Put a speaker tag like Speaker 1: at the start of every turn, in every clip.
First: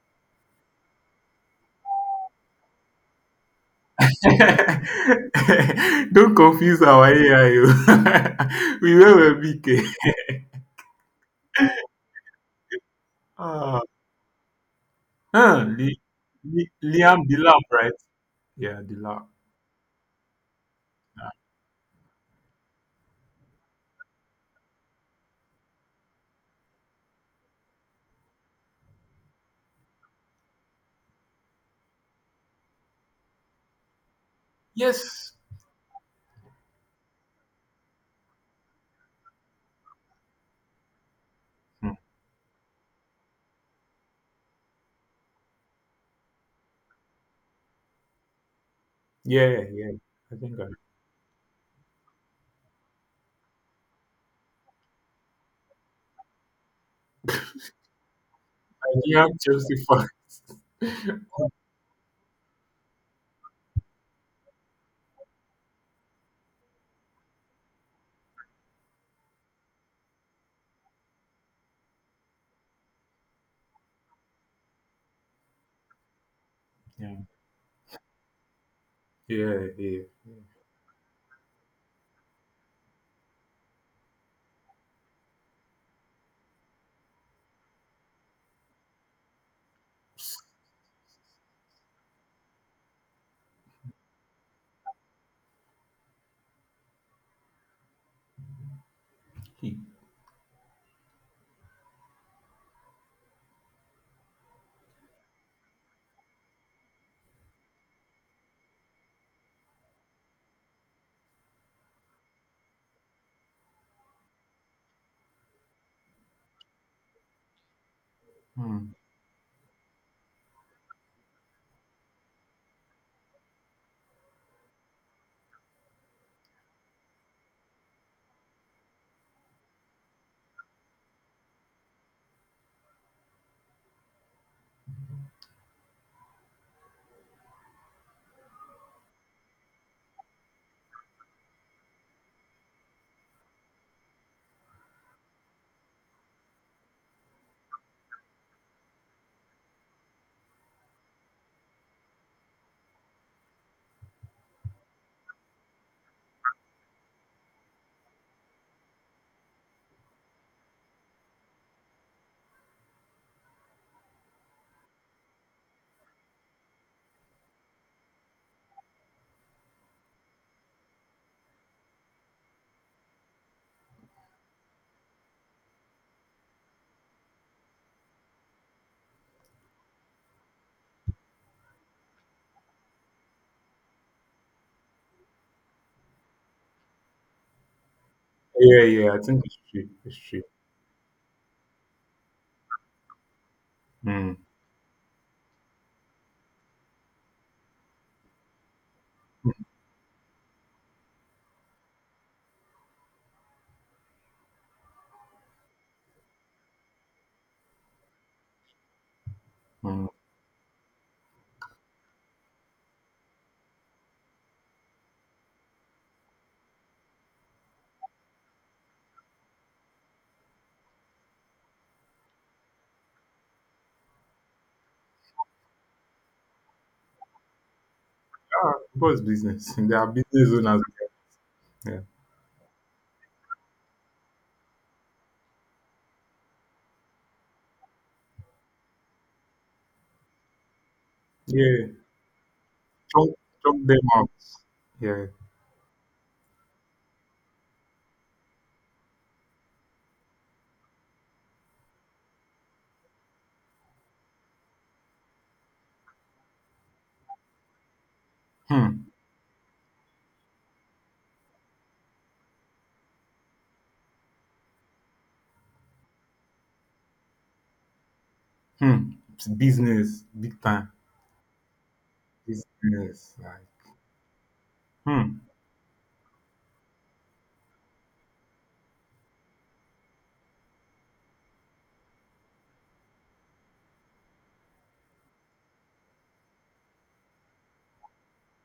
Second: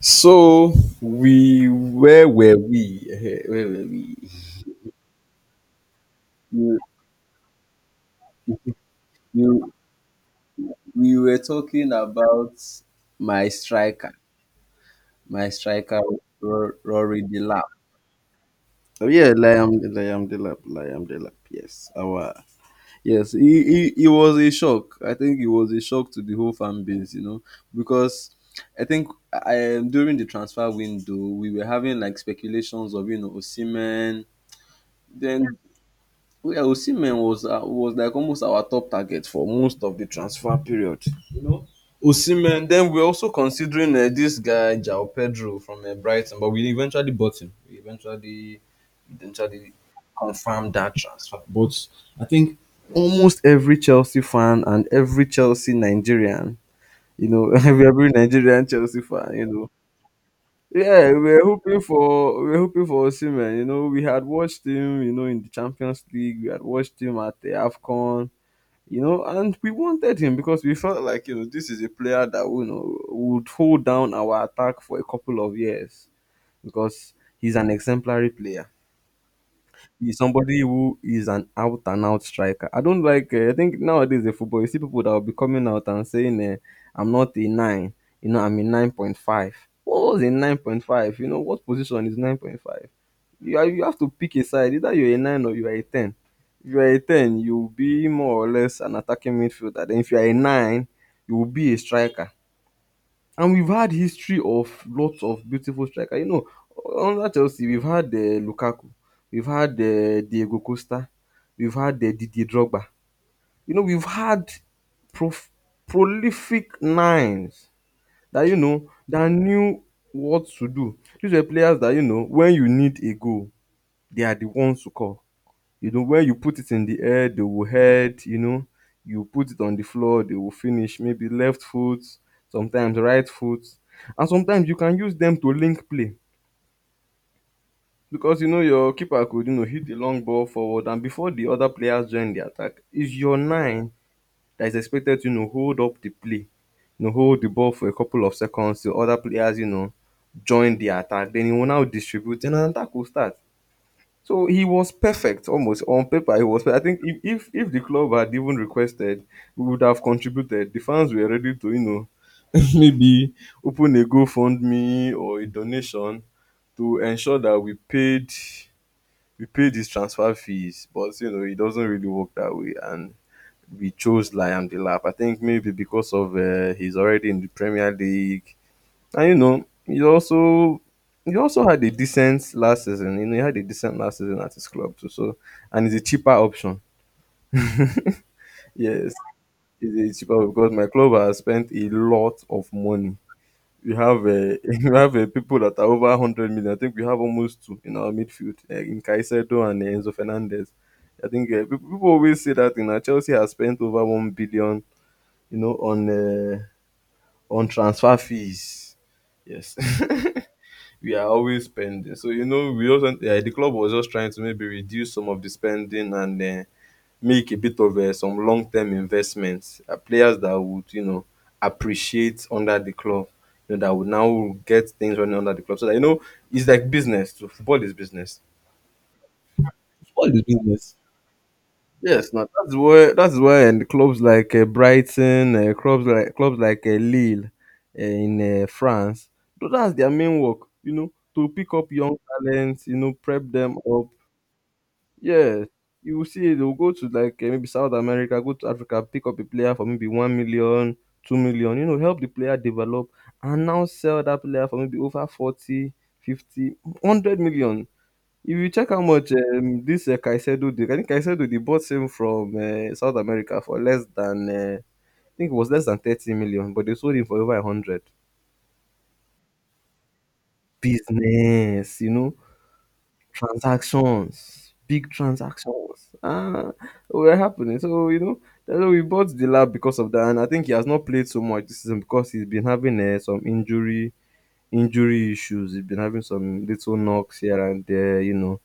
Speaker 1: So we where were we? Where were we?
Speaker 2: Don't
Speaker 1: You,
Speaker 2: confuse our AI. Oh. We were big.
Speaker 1: you,
Speaker 2: Eh.
Speaker 1: we were talking about my
Speaker 2: Ah,
Speaker 1: striker, my
Speaker 2: huh,
Speaker 1: striker
Speaker 2: Li- Liam
Speaker 1: Rory Delap.
Speaker 2: Delap, right? Yeah,
Speaker 1: Oh
Speaker 2: Delap.
Speaker 1: yeah, Liam Delap, Liam Delap. Yes, our yes. He was a shock. I think it was a shock to the whole fan base, you know, because I think, during the transfer window we were having like speculations of, you know, Osimhen.
Speaker 2: Yes.
Speaker 1: Then Well, yeah, Osimhen was like almost our top target for most of the transfer period. You know,
Speaker 2: Hmm.
Speaker 1: Osimhen. Then we're also considering this guy Jao Pedro from Brighton, but we eventually bought him. We eventually,
Speaker 2: Yeah,
Speaker 1: eventually
Speaker 2: yeah. I think I
Speaker 1: confirmed that transfer. But I think almost every Chelsea fan and every Chelsea Nigerian, you know, every Nigerian Chelsea
Speaker 2: Liam
Speaker 1: fan, you know,
Speaker 2: Chelsea
Speaker 1: yeah,
Speaker 2: fan.
Speaker 1: we were hoping for we were hoping for Osimhen. You know, we had watched him. You know, in the Champions League, we had watched him at the Afcon. You know, and we wanted him because we felt like, you know, this is a player that, you know, would hold down our attack for a couple of years because
Speaker 2: Yeah,
Speaker 1: he's an exemplary player.
Speaker 2: yeah, yeah.
Speaker 1: He's somebody who is an out and out striker. I don't like. I think nowadays in football, you see people that will be coming out and saying, "I'm not a nine. You know, I'm a 9.5. What was a 9.5? You know, what position is 9.5? You are, you have to pick a side. Either you're a nine or you are a ten. If you are a ten, you will be more or less an attacking
Speaker 2: Yeah.
Speaker 1: midfielder. Then if you are a nine, you will be a striker. And we've had history of lots of beautiful striker. You know, under Chelsea we've had Lukaku, we've had Diego Costa, we've had Didier Drogba. You know, we've had prof- prolific nines that, you know,
Speaker 2: Hmm.
Speaker 1: that knew what to do. These were players that, you know, when you need a goal, they are the ones to call. You know, when you put it in the air, they will head, you know. You put it on the floor, they will finish. Maybe left foot, sometimes right foot. And sometimes you can use them to link play. Because, you know, your keeper could, you know, hit the long ball forward, and before the other players join the attack, it's your nine that is expected to, you know, hold up the play. You know, hold the ball for a couple of seconds till other players, you know, join the attack. Then he will now distribute and an attack will start. So he was perfect, almost on paper. He was. I think if the club had even requested, we would have contributed. The fans were ready to, you know, maybe open a GoFundMe or a donation to ensure that we paid his transfer fees. But, you know, it doesn't really work that way, and we chose Liam Delap. I think maybe because of, he's already in the Premier League, and you know, he also had a decent last season. You know, he had a decent last season at his club too. So, and it's a cheaper option.
Speaker 2: Yeah,
Speaker 1: Yes,
Speaker 2: yeah. I think it's true. It's
Speaker 1: it's a
Speaker 2: true.
Speaker 1: cheaper because my club has spent a lot of money. We have
Speaker 2: Hmm.
Speaker 1: we have people that are over 100 million. I think we have almost two in our midfield, in
Speaker 2: Hmm.
Speaker 1: Caicedo and Enzo Fernandez. I think people always say that, you know, Chelsea has spent over 1 billion. You know, on transfer fees. Yes.
Speaker 2: Ah,
Speaker 1: We are always spending. So, you know, we also, the club was just trying to maybe reduce some of the spending and make a bit of, some long term investments. Players that would, you know, appreciate under the club, you know, that would now get things running under the club. So that, you know, it's like business. So football is business.
Speaker 2: what's business? They are
Speaker 1: Football is
Speaker 2: business owners.
Speaker 1: business.
Speaker 2: Yeah.
Speaker 1: Yes, now that's why and clubs like Brighton, clubs like Lille in France, that's their main work. You know, to pick up
Speaker 2: Yeah.
Speaker 1: young talents, you know,
Speaker 2: Chunk,
Speaker 1: prep them
Speaker 2: chunk them
Speaker 1: up.
Speaker 2: out. Yeah.
Speaker 1: Yeah, you will see they'll go to like, maybe South America, go to Africa, pick up a player for maybe 1 million, 2 million. You know, help the player develop and now sell that player for maybe over 40, 50, 100 million. If you check how
Speaker 2: Hmm.
Speaker 1: much, this Caicedo did, I think Caicedo they bought him from South America for less than, I think it was less than 30 million, but they sold him for over 100.
Speaker 2: Hmm. It's business, big time.
Speaker 1: Business, you know,
Speaker 2: Business. Like,
Speaker 1: transactions, big
Speaker 2: hmm.
Speaker 1: transactions. Oh, were happening. So, you know, that's why we bought the lab because of that. And I think he has not played so much this season because he's been having some injury issues. He's been having some little knocks here and there, you know,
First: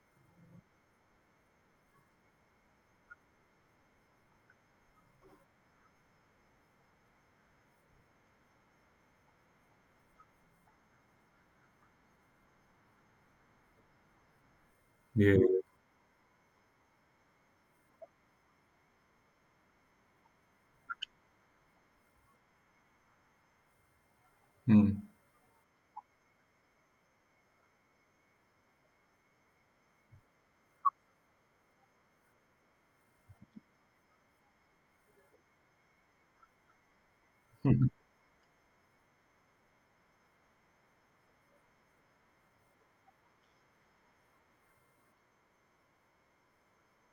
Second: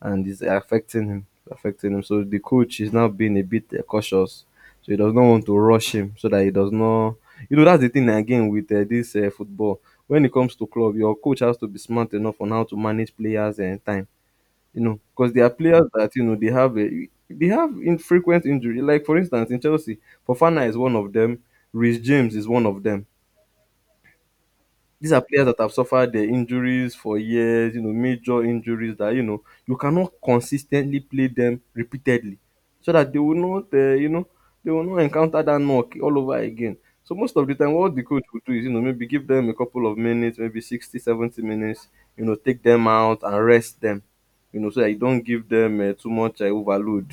Speaker 1: and it's affecting him, affecting him. So the coach is now being a bit cautious. So he does not want to rush him so that he does not. You know, that's the thing again with this football. When it comes to club, your coach has to be smart enough on how to manage players and time. You know, because
Speaker 2: Yeah.
Speaker 1: there are players that, you know, they have infrequent injury. Like for instance, in Chelsea, Fofana is one of them. Rhys James is one of them.
Speaker 2: Hmm.
Speaker 1: These are players that have suffered their injuries for years, you know, major injuries that, you know, you cannot consistently play them repeatedly so that they will not, you know, they will not encounter that knock all over again. So most of the time,
Speaker 2: Hmm.
Speaker 1: what the coach will do is, you know, maybe give them a couple of minutes, maybe 60, 70 minutes, you know, take them out and rest them, you know, so that you don't give them too much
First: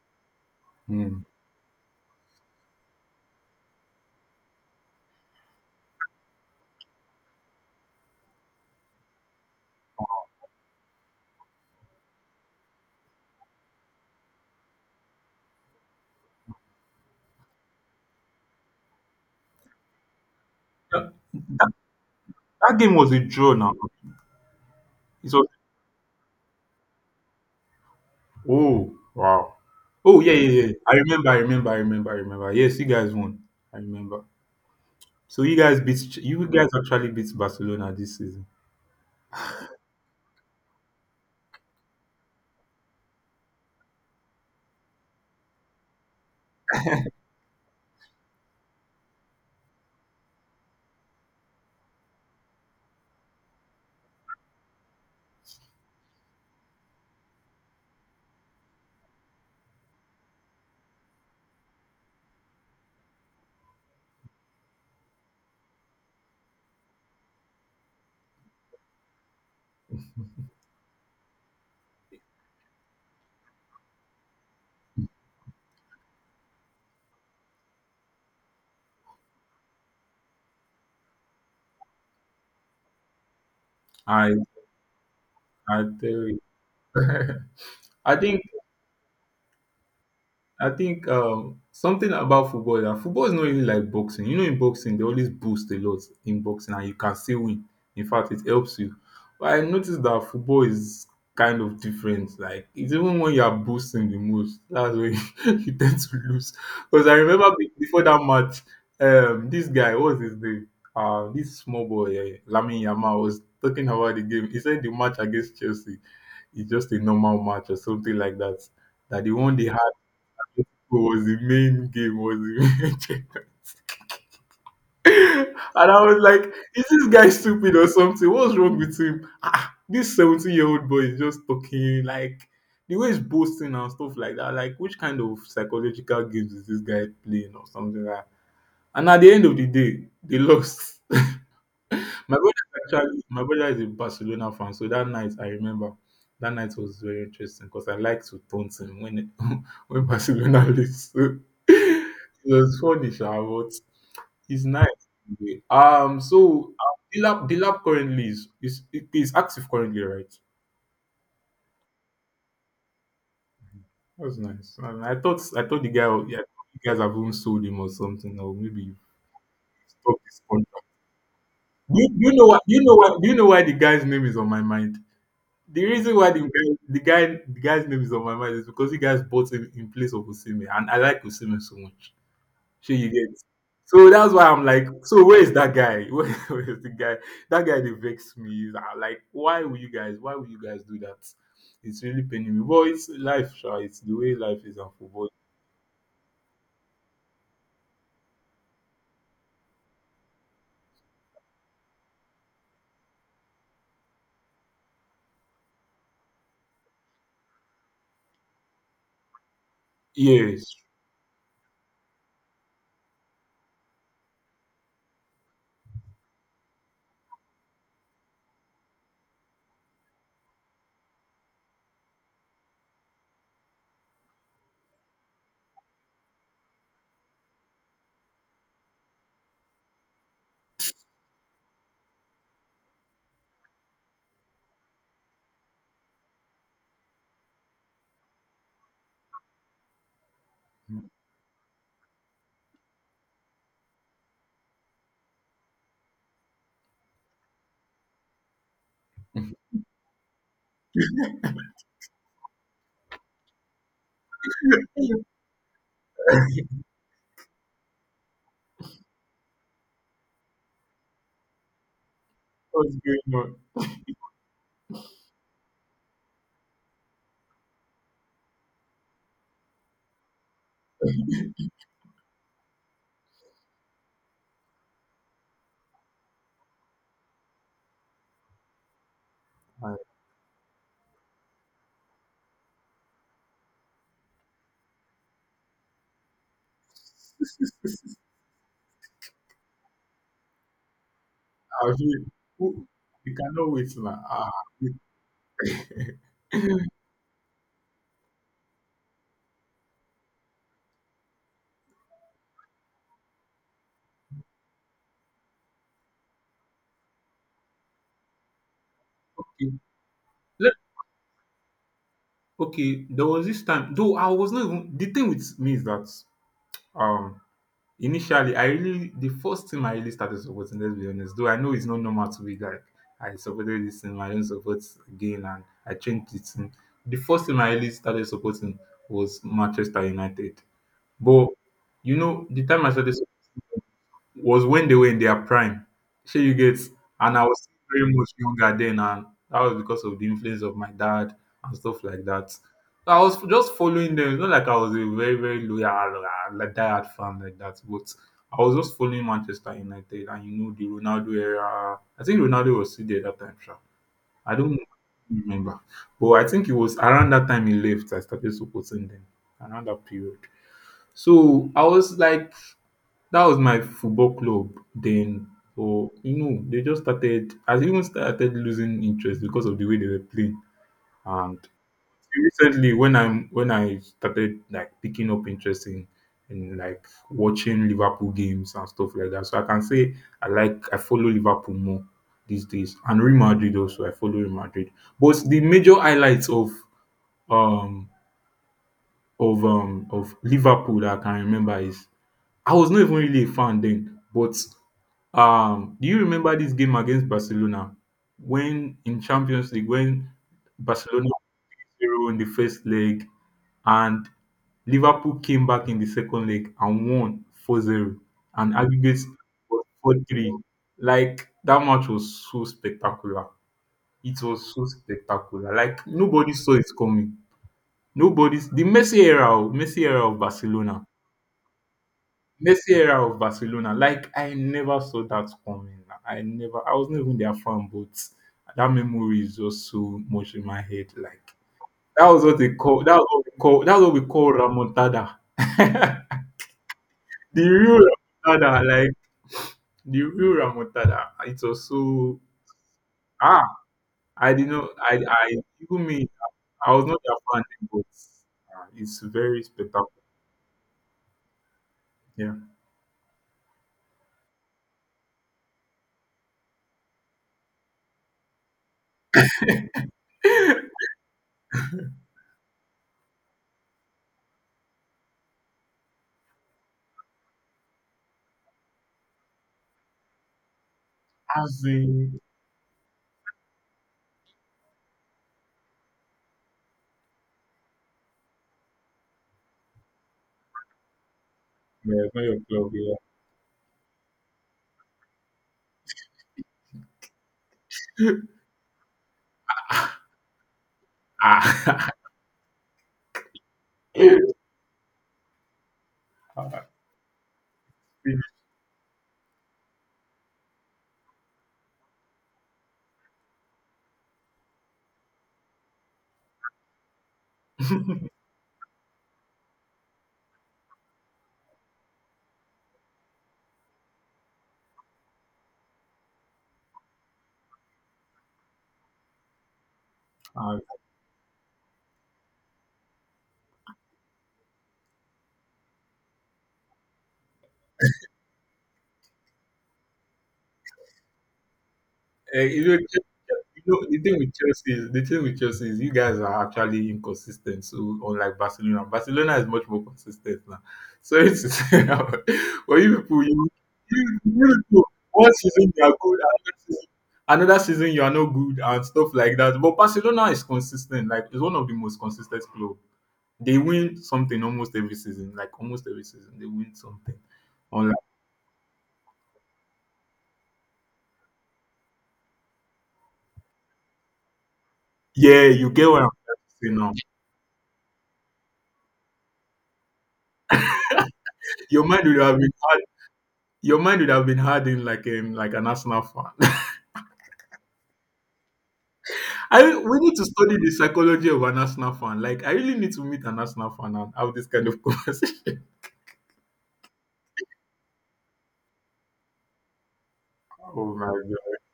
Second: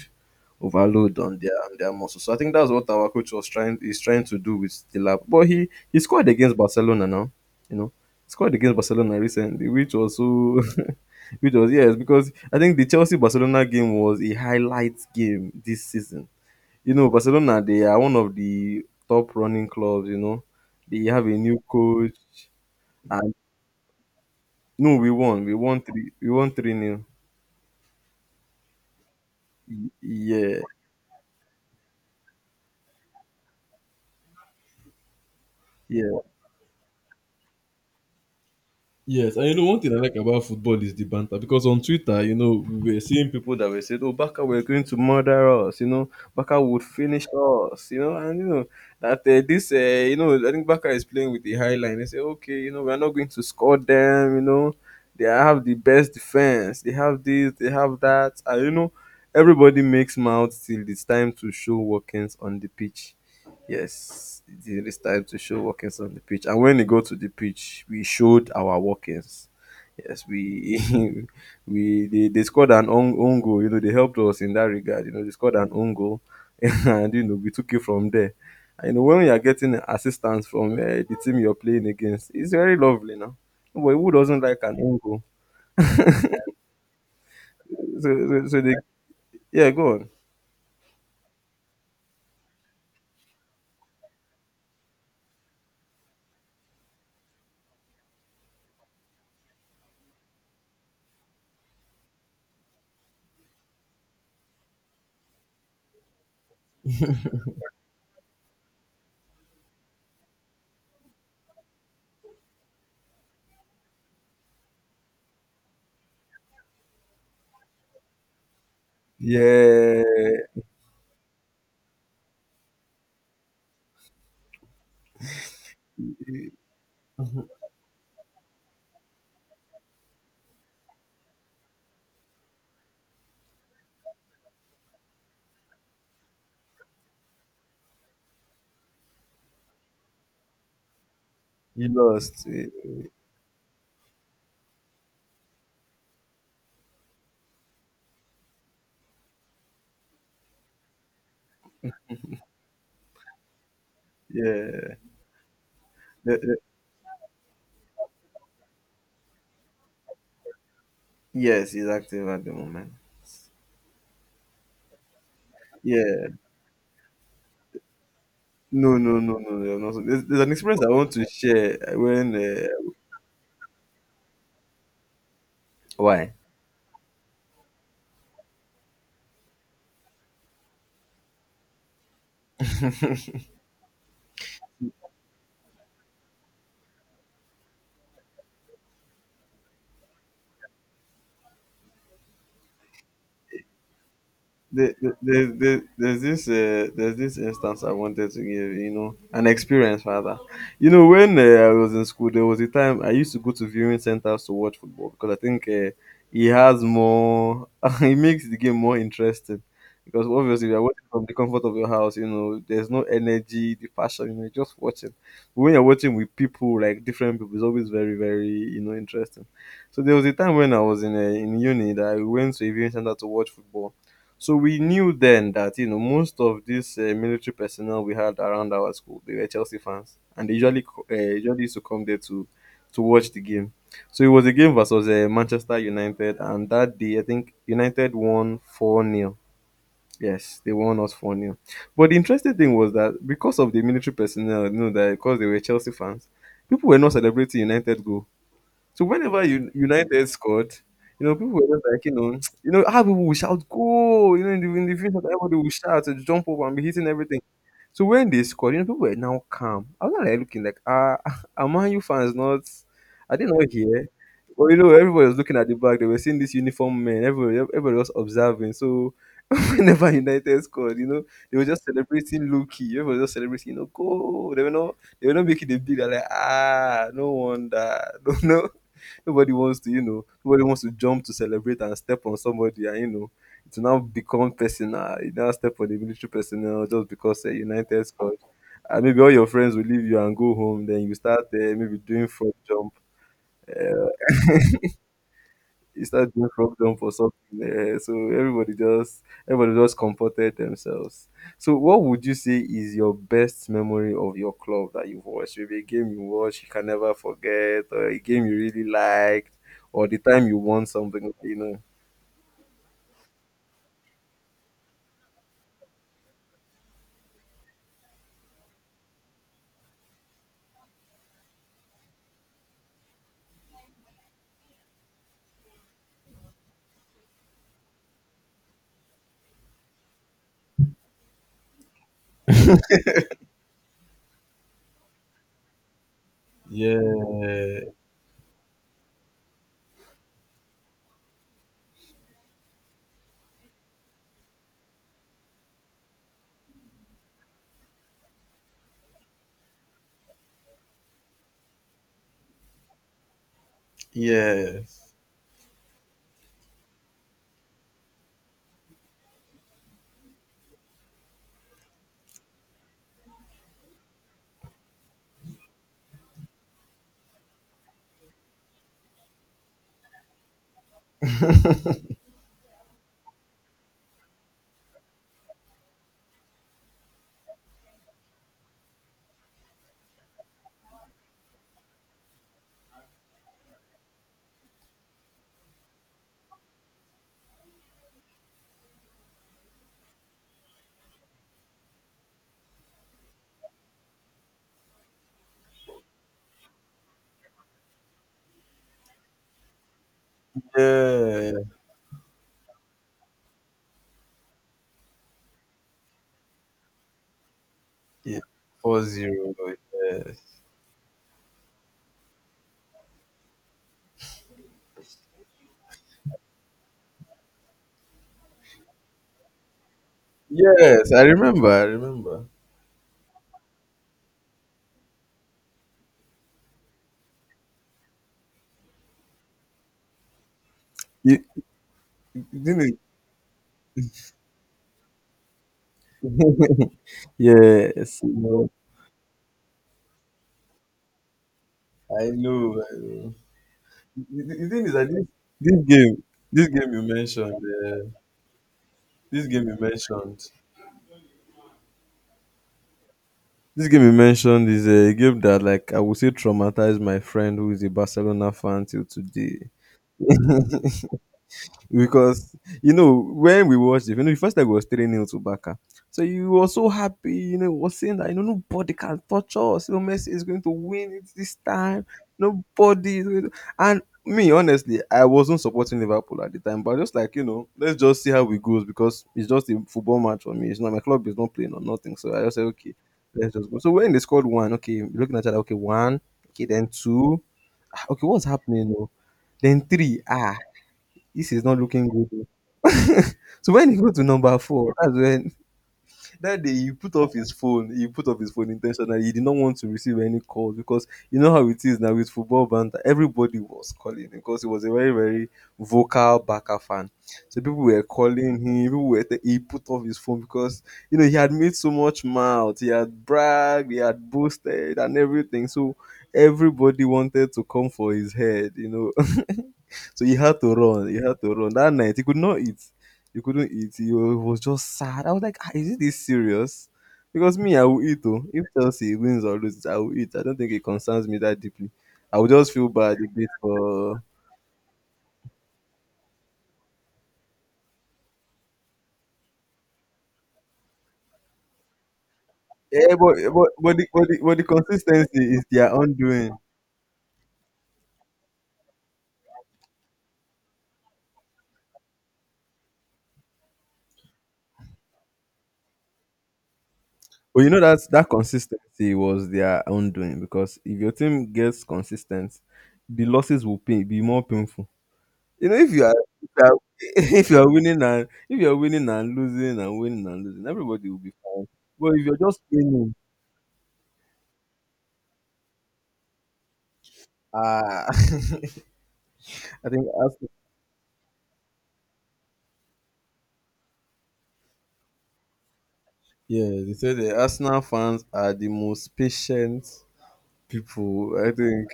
Speaker 1: overload
Speaker 2: Hmm.
Speaker 1: on their muscles. So I think that's what our coach was trying is trying to do with Stillab. But he scored against Barcelona now. You know, scored against Barcelona recently, which was yes, because I think the Chelsea Barcelona game was a highlight game this season. You know, Barcelona they are one of the top running clubs. You know, they
Speaker 2: That,
Speaker 1: have a new
Speaker 2: that,
Speaker 1: coach,
Speaker 2: that game was a
Speaker 1: and
Speaker 2: draw now.
Speaker 1: no, we
Speaker 2: It
Speaker 1: won,
Speaker 2: was,
Speaker 1: we won three, we won three nil.
Speaker 2: oh, wow. Oh, yeah,
Speaker 1: Yeah,
Speaker 2: yeah, yeah. I remember. Yes, you guys won. I remember. So
Speaker 1: yeah.
Speaker 2: you guys actually beat Barcelona this season.
Speaker 1: Yes, and you know one thing I like about football is the banter, because on Twitter, you know, we were seeing people that were saying, "Oh, Baka, we're going to murder us," you know, Baka would finish us, you know, and you know that you know, I think Baka is playing with the high line. They say, "Okay, you know, we're not going to score them," you know, they have the best defense, they have this, they have that, and you know, everybody makes mouth till it's time to show workings on the pitch. Yes, it is really time to show workings on the pitch. And when we go to the pitch, we showed our workings. Yes, we they scored an own goal. You know, they helped us in that regard. You know, they scored an own goal, and you know we took it from there. And, you know, when you are getting assistance from the team you're playing against, it's very lovely now. But who
Speaker 2: I,
Speaker 1: doesn't like an own goal?
Speaker 2: I tell you.
Speaker 1: So,
Speaker 2: I think
Speaker 1: so, so they yeah, go on.
Speaker 2: I think something about football is that football is not really like boxing. You know, in boxing they always boost a lot in boxing, and you can still win. In fact, it helps you. But I noticed that football is kind of different. Like it's even when you are boosting the most, that's when you tend to lose. Because I remember before that match, this guy, what's his name? This small boy, Lamine Yamal, was talking about the game. He said the match against Chelsea is just a normal match or something like that. That the one they
Speaker 1: Yeah,
Speaker 2: was the main game, was the main checker. And I was like, is this guy
Speaker 1: you
Speaker 2: stupid or something? What's wrong with him? Ah, this 17-year-old year old boy is just talking like the way he's boasting and stuff like that. Like, which kind of psychological games is this guy playing or something like that? And at the end of the day, they lost. My
Speaker 1: lost.
Speaker 2: brother is actually my brother is a Barcelona fan, so that night I remember that night was very interesting because I like to taunt him when when Barcelona lose. So it was funny, sha, but it's nice.
Speaker 1: Yeah,
Speaker 2: Anyway. Um,
Speaker 1: there,
Speaker 2: so um, the lab currently is is active currently, right?
Speaker 1: Yes, he's active at the moment.
Speaker 2: That's nice. And I thought the guy,
Speaker 1: Yeah.
Speaker 2: yeah, you guys have even sold him or something, or maybe you
Speaker 1: No, no, no, no, no. I
Speaker 2: stopped
Speaker 1: There's,
Speaker 2: his
Speaker 1: there's an experience
Speaker 2: contract.
Speaker 1: I want to share
Speaker 2: Do you
Speaker 1: when.
Speaker 2: know why? Do you know why? Do you know why the guy's name is on my mind? The reason why
Speaker 1: Why?
Speaker 2: the guy's name is on my mind is because you guys bought him in place of Osimhen, and I like Osimhen so much. Sure, you get. So that's why I'm like, so where is that guy? Where is the guy? That guy they vex me. Like, why will you guys? Why will you guys do that? It's really paining me. But it's life, sure. It's the way life is and football.
Speaker 1: There's this instance I wanted to give, you know, an experience rather, you know, when I was in school. There was a time I used to go to viewing centers to watch football because I think, he has more he makes the game more interesting, because obviously if
Speaker 2: Yes.
Speaker 1: you're watching from the comfort of your house, you know, there's no energy, the passion, you know, you're just watching. But when you're watching with people, like different people, it's always very, very, you know, interesting. So there was a time when I was in, uni that I went to a viewing center to watch football. So we knew then that, you know, most of this, military personnel we had around our school, they were Chelsea fans, and they usually usually used to come there to watch the game. So it was a game versus Manchester United, and that day I think United won four nil. Yes, they won us four nil. But the interesting thing was that because of the military personnel, you know that because they were Chelsea fans, people were not celebrating United goal so whenever you United scored, people were just like, how people will shout goal, in the future everybody will shout and jump up and be hitting everything. So when they scored, people were now calm. I was not like looking like, ah, are Man U fans not?
Speaker 2: What's
Speaker 1: I
Speaker 2: going
Speaker 1: did not know
Speaker 2: on?
Speaker 1: here. But you know, everybody was looking at the back. They were seeing this uniform man. Everybody, everybody was observing. So whenever United scored, you know, they were just celebrating low key. Everyone was just celebrating, you know, go. They were not making a big they're like, ah, no wonder. No, no. Nobody wants
Speaker 2: I,
Speaker 1: to,
Speaker 2: I
Speaker 1: you know, nobody wants to jump to celebrate and step on somebody and you know, to now become personal. You now step on the military personnel just because United scored. And maybe all your friends will leave you and go home, then you start maybe
Speaker 2: feel,
Speaker 1: doing front jump.
Speaker 2: we cannot wait
Speaker 1: Uh,
Speaker 2: now.
Speaker 1: he started being robbed on for something. So everybody just comforted themselves. So what would you say is your best memory of your club that you've watched? Maybe a game you watched you can never forget, or a game you really liked,
Speaker 2: We-
Speaker 1: or the time you won something, you know.
Speaker 2: Okay, there was this time though I was not even the thing with me is that um initially I really the first thing I really started supporting, let's be honest, though I know it's not normal to be like I supported this team, I don't support again and I changed the team. The first team I really started supporting was Manchester United. But you know, the time I started was when they were in their prime. Shey you get?
Speaker 1: Yeah,
Speaker 2: And I was still very much younger then, and that was because of the influence of my dad and stuff like that. So, I was just following them. It's not like I was a very, very loyal, like diehard fan like that, but I was just following Manchester United, and you know the Ronaldo era. I think Ronaldo was still there that time, sure. I don't
Speaker 1: yes,
Speaker 2: remember, but I think it was around that time he left. I started supporting them around that period. So I was like that was my football club then, or you know, they just started I even started losing interest because of the way they were playing. And recently, when I started like picking up interest in like watching Liverpool games and stuff like that, so I can say I follow Liverpool more these days, and Real Madrid also. I follow Real Madrid, but the major highlights of um of Liverpool that I can remember is I was not even really a fan then, but do you remember this game against Barcelona when in Champions League when Barcelona
Speaker 1: yeah,
Speaker 2: 0 in the first leg and Liverpool came back in the second leg and won 4-0
Speaker 1: yeah.
Speaker 2: and
Speaker 1: Four
Speaker 2: aggregate
Speaker 1: zero. Yes,
Speaker 2: 4-3. Like that match was so spectacular. It was so spectacular. Like nobody saw it coming. Nobody's the Messi era, oh, Messi era of Barcelona.
Speaker 1: yes. I remember. I remember.
Speaker 2: Messi era of Barcelona, like, I never saw that coming. I wasn't even their fan, but that memory is just so much in my head,
Speaker 1: You,
Speaker 2: like, that was what they
Speaker 1: didn't
Speaker 2: call that's what we call that's what we call Ramontada.
Speaker 1: it?
Speaker 2: The real
Speaker 1: Yes, you know.
Speaker 2: Ramontada. Like, the real Ramontada. It was
Speaker 1: I
Speaker 2: so
Speaker 1: know. I know.
Speaker 2: ah,
Speaker 1: The,
Speaker 2: I
Speaker 1: the the
Speaker 2: did
Speaker 1: thing
Speaker 2: not
Speaker 1: is that
Speaker 2: I
Speaker 1: this,
Speaker 2: I
Speaker 1: this
Speaker 2: even
Speaker 1: game,
Speaker 2: me,
Speaker 1: this game
Speaker 2: I
Speaker 1: you
Speaker 2: was not their
Speaker 1: mentioned,
Speaker 2: fan but ah, it's
Speaker 1: this
Speaker 2: very
Speaker 1: game you
Speaker 2: spectacular.
Speaker 1: mentioned,
Speaker 2: Yeah.
Speaker 1: this game you mentioned is a game that, like, I would say, traumatized my friend who is a Barcelona fan till today. Because you know when we watched it, you know, the first leg was three nil to Barca. So you were so happy, you know, was saying that you know nobody can touch us. You know, Messi is going to win it this
Speaker 2: As
Speaker 1: time.
Speaker 2: in
Speaker 1: Nobody is going to... And me honestly, I wasn't supporting Liverpool at the time, but just like you know, let's just see how it goes because it's just a football match for me. It's not my club is not playing or nothing.
Speaker 2: no,
Speaker 1: So
Speaker 2: it's not
Speaker 1: I just
Speaker 2: your
Speaker 1: said
Speaker 2: club,
Speaker 1: okay,
Speaker 2: yeah.
Speaker 1: let's just go. So when they scored one, okay, you're looking at that, okay, one, okay, then two, ah, okay, what's happening? Oh? Then three, ah, this is not looking
Speaker 2: Ah.
Speaker 1: good. So when he got to number four, that's when that day
Speaker 2: Ah,
Speaker 1: he put off his phone. He put
Speaker 2: see,
Speaker 1: off his phone intentionally. He did not want to receive any calls because you know how it is now with football banter. Everybody was calling because he was a very very vocal backer fan. So people were calling him. He put off his phone because you know he had made so much mouth. He had bragged. He had boasted and everything. So everybody wanted to come for his head. You know. So he had to
Speaker 2: ah,
Speaker 1: run. He had to run that night. He couldn't eat. You it was just sad. I was like, ah, is it this serious? Because me, I will eat though. If Chelsea wins or loses, I will eat. I don't think it concerns me that deeply. I will just
Speaker 2: you
Speaker 1: feel
Speaker 2: know,
Speaker 1: bad a bit
Speaker 2: You know,
Speaker 1: for
Speaker 2: the thing with Chelsea is you guys are actually inconsistent. So unlike Barcelona, Barcelona is much more consistent now. So it's for
Speaker 1: yeah,
Speaker 2: you
Speaker 1: but
Speaker 2: people,
Speaker 1: but but the, but the, but the
Speaker 2: you people,
Speaker 1: consistency
Speaker 2: one
Speaker 1: is their
Speaker 2: season you are good,
Speaker 1: undoing.
Speaker 2: another season you are not good and stuff like that. But Barcelona is consistent. Like it's one of the most consistent club. They win something almost every season. Like almost every season, they win something.
Speaker 1: But you know that
Speaker 2: Unlike
Speaker 1: that consistency was their undoing because if your team gets consistent, the losses will be more painful.
Speaker 2: Yeah,
Speaker 1: You know, if
Speaker 2: you
Speaker 1: you
Speaker 2: get
Speaker 1: are
Speaker 2: what I'm
Speaker 1: if you are,
Speaker 2: trying to say now.
Speaker 1: if you are winning and if you are winning and losing and winning and losing, everybody will be fine.
Speaker 2: Your
Speaker 1: But if
Speaker 2: mind
Speaker 1: you're
Speaker 2: would have
Speaker 1: just
Speaker 2: been hard.
Speaker 1: winning,
Speaker 2: Your mind would have been hardened like an Arsenal fan.
Speaker 1: ah, I
Speaker 2: I
Speaker 1: think
Speaker 2: We need to
Speaker 1: Arsenal,
Speaker 2: study the psychology of an Arsenal fan. Like I really need to meet an Arsenal fan and have this kind of conversation.
Speaker 1: yeah, they say the Arsenal fans are the most patient
Speaker 2: Oh my
Speaker 1: people. I
Speaker 2: god!
Speaker 1: think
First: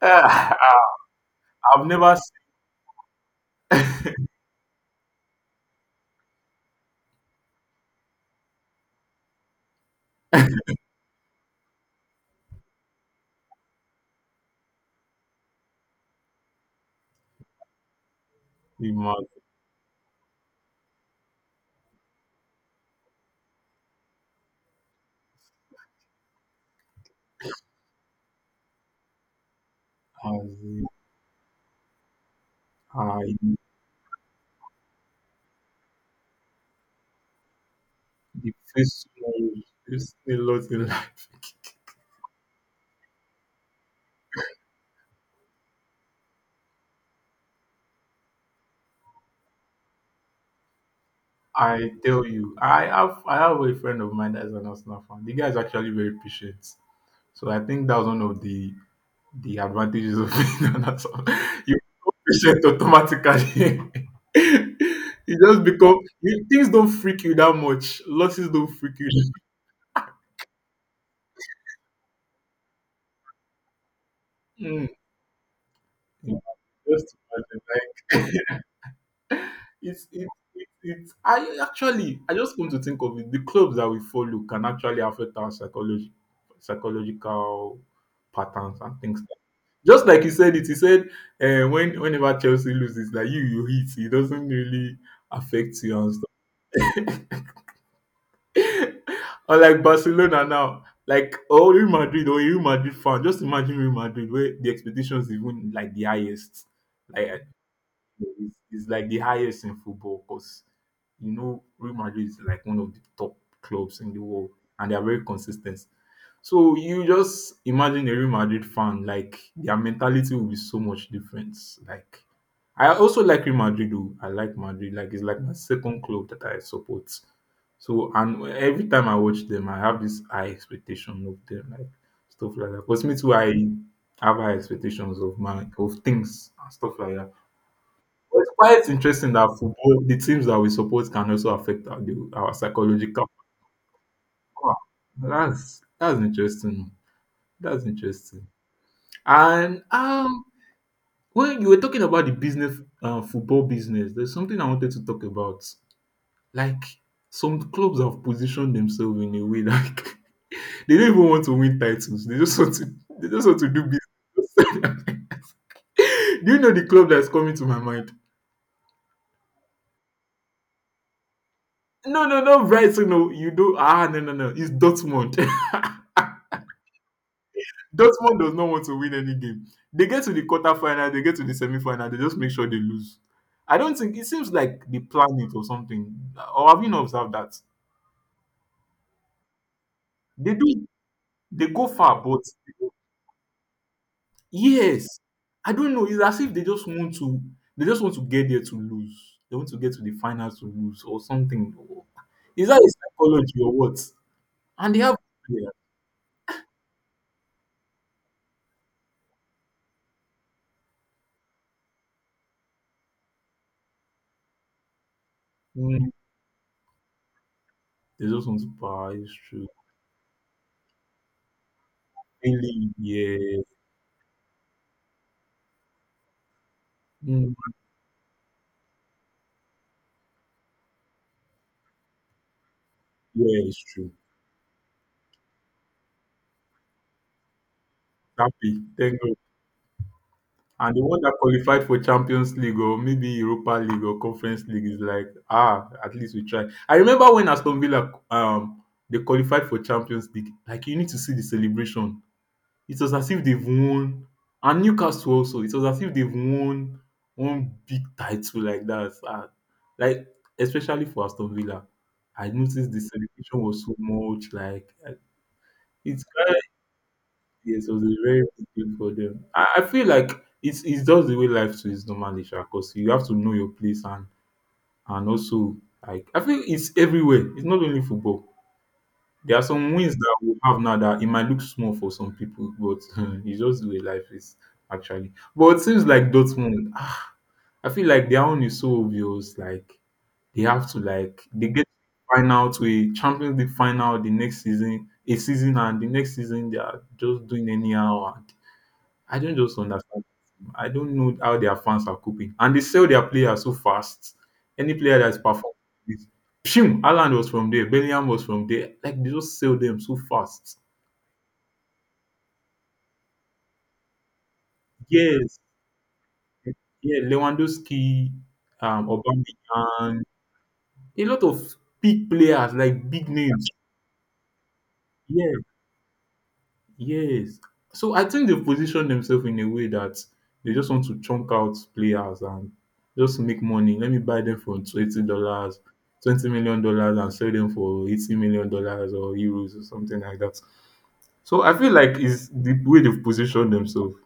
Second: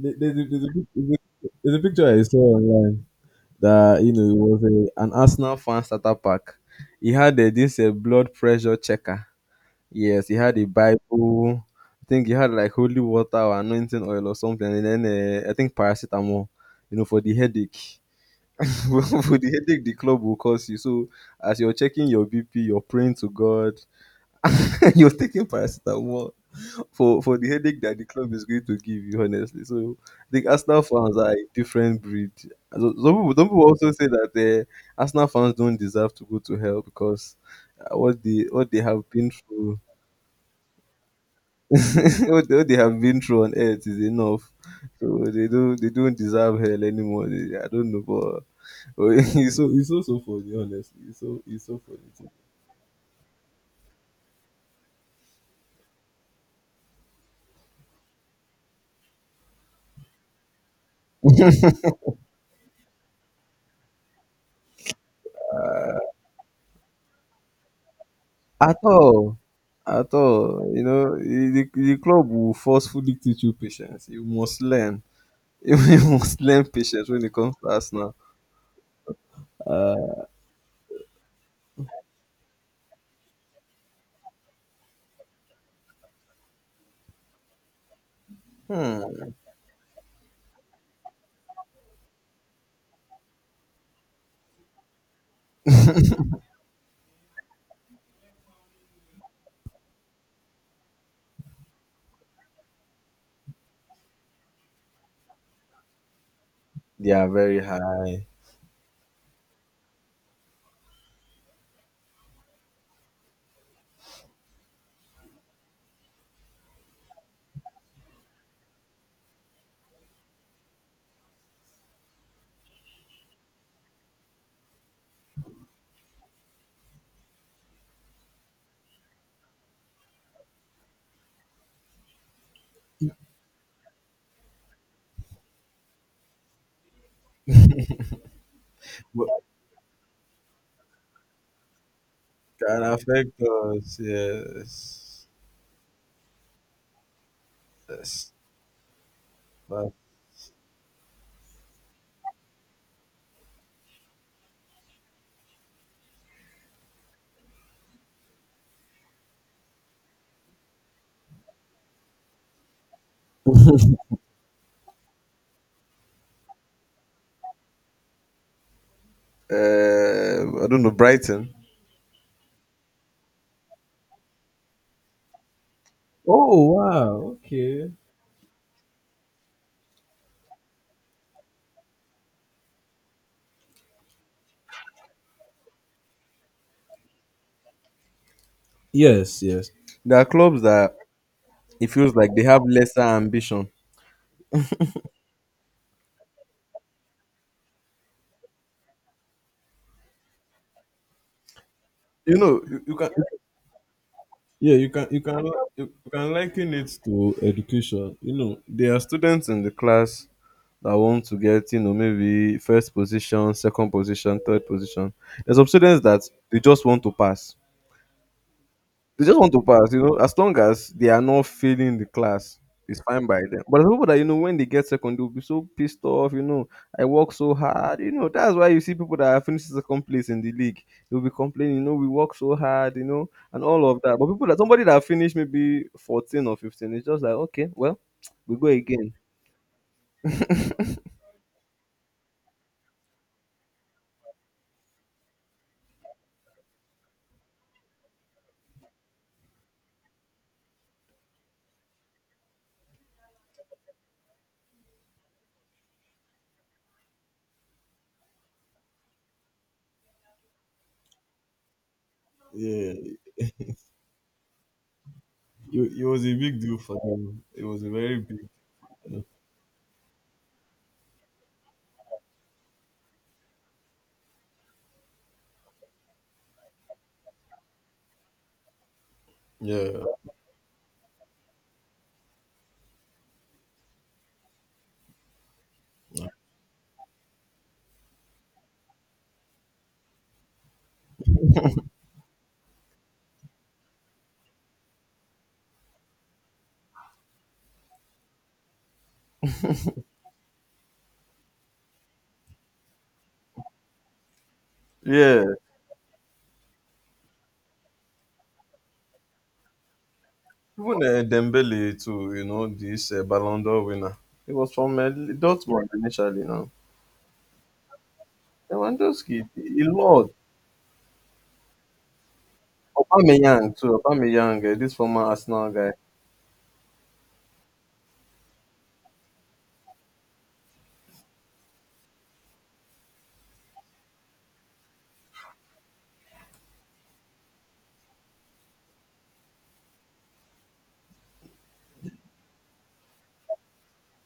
Speaker 2: Ah, ah,
Speaker 1: There's a
Speaker 2: I've
Speaker 1: picture
Speaker 2: never
Speaker 1: I saw
Speaker 2: seen
Speaker 1: online that you know it was a, an Arsenal fan starter pack. He had this blood pressure checker. Yes, he had a Bible. I think he had like holy water or anointing oil or something, and then I think paracetamol. You know, for the headache.
Speaker 2: the man
Speaker 1: For the headache, the club will cause you. So, as you're checking your BP, you're praying to God, and you're taking paracetamol for the headache that the club is going to give you. Honestly, so I
Speaker 2: as
Speaker 1: think Arsenal
Speaker 2: in,
Speaker 1: fans are a different breed.
Speaker 2: I
Speaker 1: Some people also say that Arsenal fans don't deserve to go to hell because
Speaker 2: the
Speaker 1: what they have
Speaker 2: face
Speaker 1: been through
Speaker 2: is a lot in life.
Speaker 1: what they have been through on earth is enough. So they don't deserve hell anymore. They, I don't know, but it's so so funny. Honestly, it's so
Speaker 2: I
Speaker 1: funny.
Speaker 2: tell
Speaker 1: Too.
Speaker 2: you, I have a friend of mine that's an Arsenal fan. The guy is actually very patient. So I think that was one of the advantages of being an asshole. You become patient automatically. you just become you, things don't freak you that much. Losses don't
Speaker 1: At
Speaker 2: freak you.
Speaker 1: all, at all, you know, the club will forcefully teach you patience. You must
Speaker 2: Mm.
Speaker 1: learn. You must learn patience
Speaker 2: Just
Speaker 1: when it comes to Arsenal.
Speaker 2: imagine, like it's
Speaker 1: Uh,
Speaker 2: it, it's I just come to think of it. The clubs that we follow can actually affect our psychology, psychological patterns and things.
Speaker 1: hmm,
Speaker 2: Just like he said when whenever Chelsea loses, that you hit, it doesn't really affect you and or like Barcelona now. Like oh Real Madrid fan. Just imagine Real Madrid where the expectations even like the highest.
Speaker 1: they are
Speaker 2: Like
Speaker 1: very high,
Speaker 2: it's, it's like the highest in football because you know Real Madrid is like one of the top clubs in the world and they are very consistent. So you just imagine a Real Madrid fan, like their mentality will be so much different. Like I also like Real Madrid though. I like Madrid. Like it's like my second club that I support. So and every time I watch them, I have this high expectation of them, like stuff like that. Because me too, I have high expectations of my of things and stuff like that. But it's quite
Speaker 1: but
Speaker 2: interesting that football, the teams that we support can also affect our
Speaker 1: can
Speaker 2: psychological.
Speaker 1: affect us.
Speaker 2: Wow,
Speaker 1: Yes,
Speaker 2: that's interesting. That's
Speaker 1: yes.
Speaker 2: interesting. And
Speaker 1: But,
Speaker 2: when you were talking about the business, football business, there's something I wanted to talk about. Like some clubs have positioned themselves in a way like they don't even want to win titles. They just want to. They just want to do business. Do you know the club that's coming to my mind?
Speaker 1: I don't know Brighton.
Speaker 2: No, no, no, Brighton. No, you do. Ah, no, no, no. It's Dortmund.
Speaker 1: Oh wow, okay.
Speaker 2: Dortmund does not want to win any game. They get to the quarterfinal, they get to the semi-final, they just make sure they lose. I don't think it seems like they plan it or something. Or have you not observed that?
Speaker 1: Yes, yes. There are
Speaker 2: They
Speaker 1: clubs
Speaker 2: do
Speaker 1: that
Speaker 2: they go
Speaker 1: it feels
Speaker 2: far,
Speaker 1: like
Speaker 2: but
Speaker 1: they have lesser ambition.
Speaker 2: yes, I don't know. It's as if they just want to they just want to get there to lose. They want to get to the final to lose or something.
Speaker 1: You know,
Speaker 2: Is that a
Speaker 1: you can
Speaker 2: psychology or what?
Speaker 1: yeah,
Speaker 2: And they have
Speaker 1: you can
Speaker 2: Yeah.
Speaker 1: you you can liken it to education. You know, there are students in the class that want to get, you know, maybe first position, second position, third position. There's some students
Speaker 2: Mm,
Speaker 1: that they just want to pass.
Speaker 2: they just want to buy,
Speaker 1: They
Speaker 2: it's
Speaker 1: just want to
Speaker 2: true.
Speaker 1: pass, you know. As long as they are not failing the class,
Speaker 2: Really,
Speaker 1: it's fine by
Speaker 2: yeah.
Speaker 1: them. But there's people that you know when they get second, they'll be so pissed off. You know, I work so
Speaker 2: Mm,
Speaker 1: hard. You know, that's why you see people that are finishing second place in the league. They'll be complaining, you know, we work so hard, you know,
Speaker 2: yeah,
Speaker 1: and
Speaker 2: it's
Speaker 1: all of
Speaker 2: true.
Speaker 1: that. But people that somebody that finished maybe 14 or 15, it's just like, okay, well, we go
Speaker 2: Happy.
Speaker 1: again.
Speaker 2: Thank God. And the one that qualified for Champions League or maybe Europa League or Conference League is like, ah, at least we tried. I remember when Aston Villa they qualified for Champions League. Like you need to see the celebration. It was as if they've won, and Newcastle also. It was as if they've won one big title like that. Ah, like especially for Aston Villa, I noticed
Speaker 1: Yeah,
Speaker 2: the celebration was so much. Like
Speaker 1: it
Speaker 2: it's
Speaker 1: was a big deal for them. It was a
Speaker 2: yes, it was a
Speaker 1: very big
Speaker 2: very big thing for
Speaker 1: deal.
Speaker 2: them. I feel like it's just the way life too is normally, because you have to know your place and also like I feel it's everywhere. It's not only football. There are some
Speaker 1: Yeah.
Speaker 2: wins that we have now that it might look small for some people, but it's just the way life is actually. But it seems like Dortmund, ah, I feel like their own is so obvious. Like they get final to a Champions League final the next season, a season and the next season they are just doing anyhow. I don't just understand them. I don't know how their fans are coping. And they sell their players so fast. Any player that is
Speaker 1: Yeah.
Speaker 2: performing like this, pshim, Haaland was from there, Bellingham was from there. Like they just sell them so fast.
Speaker 1: Even Dembele too, you know, this Ballon d'Or winner. He was from
Speaker 2: Yes,
Speaker 1: Dortmund initially. Now
Speaker 2: yeah, Lewandowski,
Speaker 1: Lewandowski, a
Speaker 2: Aubameyang,
Speaker 1: lot.
Speaker 2: a lot of big players like big
Speaker 1: Aubameyang
Speaker 2: names.
Speaker 1: too. Aubameyang, this former
Speaker 2: Yeah.
Speaker 1: Arsenal guy.
Speaker 2: Yes. So I think they've positioned themselves in a way that they just want to chunk out players and just make money. Let me buy them for $20, dollars, $20 million dollars, and sell them for $80 million dollars or euros or something like that. So I feel like it's the way they've positioned themselves.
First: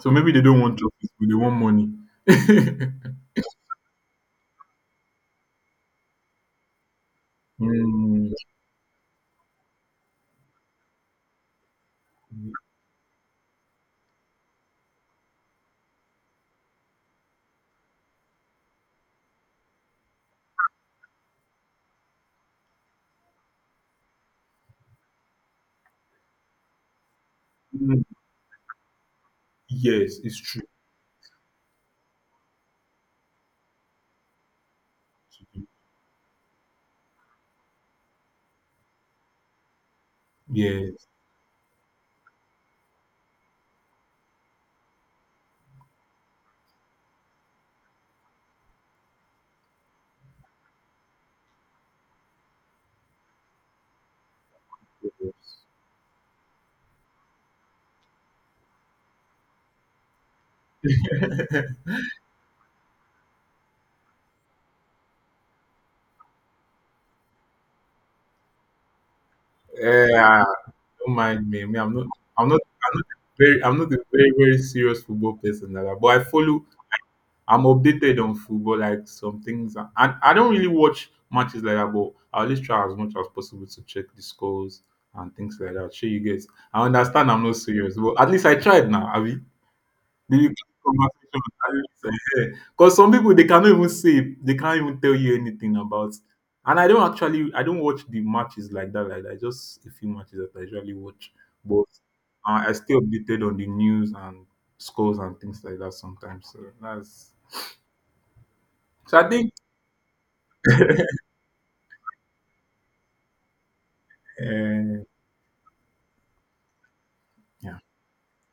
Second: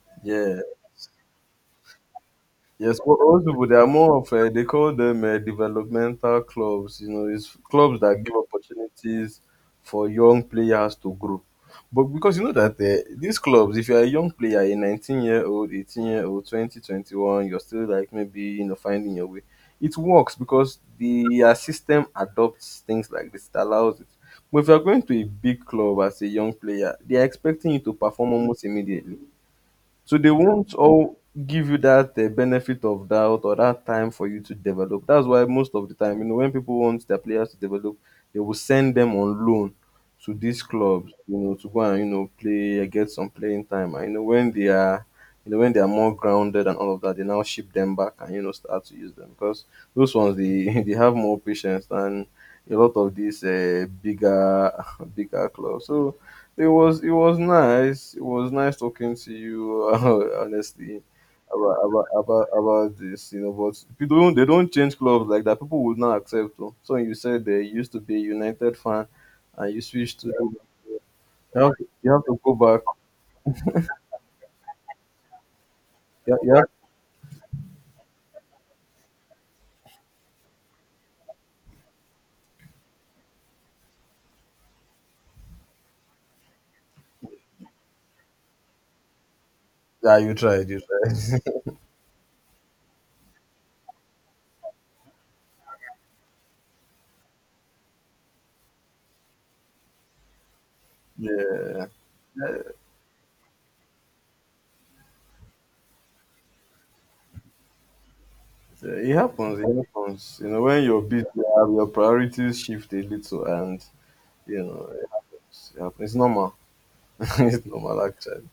Speaker 2: So maybe they
Speaker 1: Yeah,
Speaker 2: don't want trophies, but they want money.
Speaker 1: yes, old people they are more of they call them developmental clubs. You know, it's clubs that
Speaker 2: Mm.
Speaker 1: give opportunities for young players to grow. But because you know that these clubs, if you're a young player, a 19-year-old, 18-year-old, 20, 21, you're still like maybe you know finding your way. It works because the system adopts things like this. It allows it. But if you're going to a big club as a young player, they are expecting you to
Speaker 2: Mm.
Speaker 1: perform almost immediately. So
Speaker 2: Yes,
Speaker 1: they
Speaker 2: it's true.
Speaker 1: won't all give you that benefit of doubt or that time for you to develop. That's why most of the time, you know, when people want their players to develop, they will send them on loan to these
Speaker 2: Yes.
Speaker 1: clubs, you know, to go and you know play, get some playing time. And you know, when they are, you know, when they are more grounded and all of that, they now ship them back and you know start to use them because those ones they they have more patience than a lot of these bigger bigger
Speaker 2: Yes.
Speaker 1: clubs. So it was nice. It was nice talking to you. Honestly, about this, you know. But people don't they don't change clubs like that. People would not accept. Them. So you said they used to be a United fan, and you
Speaker 2: Eh,
Speaker 1: switched to.
Speaker 2: don't mind
Speaker 1: You
Speaker 2: me.
Speaker 1: have,
Speaker 2: Me, I'm not.
Speaker 1: you have to
Speaker 2: I'm
Speaker 1: go
Speaker 2: not.
Speaker 1: back.
Speaker 2: I'm not a very very serious football person, Dada. But I
Speaker 1: Yeah, yeah.
Speaker 2: follow. I'm updated on football, like some things. And I don't really watch matches like that, but I always try as much as possible to check the scores and things like that. Sure, you guys. I understand. I'm not serious, but at least I tried now. Abi.
Speaker 1: Yeah, you
Speaker 2: Do you keep
Speaker 1: tried. You tried.
Speaker 2: conversation? Are you Because some people they cannot even say they can't even tell you anything about. And I don't actually I don't watch the matches like that. Like that. Just a few matches that I usually watch, but
Speaker 1: Yeah, yeah,
Speaker 2: I stay updated on the news and scores and things like that sometimes. So that's
Speaker 1: yeah. It
Speaker 2: so I think
Speaker 1: happens. It happens. You know, when you're busy, you have- your priorities shift a little, and you know,
Speaker 2: uh,
Speaker 1: it's, it happens. It's normal. It's
Speaker 2: yeah,
Speaker 1: normal actually.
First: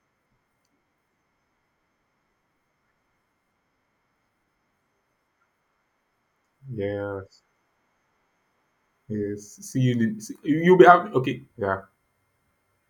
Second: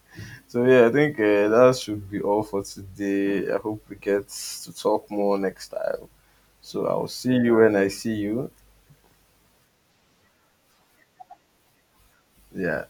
Speaker 1: So yeah, I think that should be all for today. I hope we get to talk more next time. So I'll
Speaker 2: yeah,
Speaker 1: see you when I see you.
Speaker 2: yes. See you. See, you'll be happy. Okay, yeah.
Speaker 1: Yeah.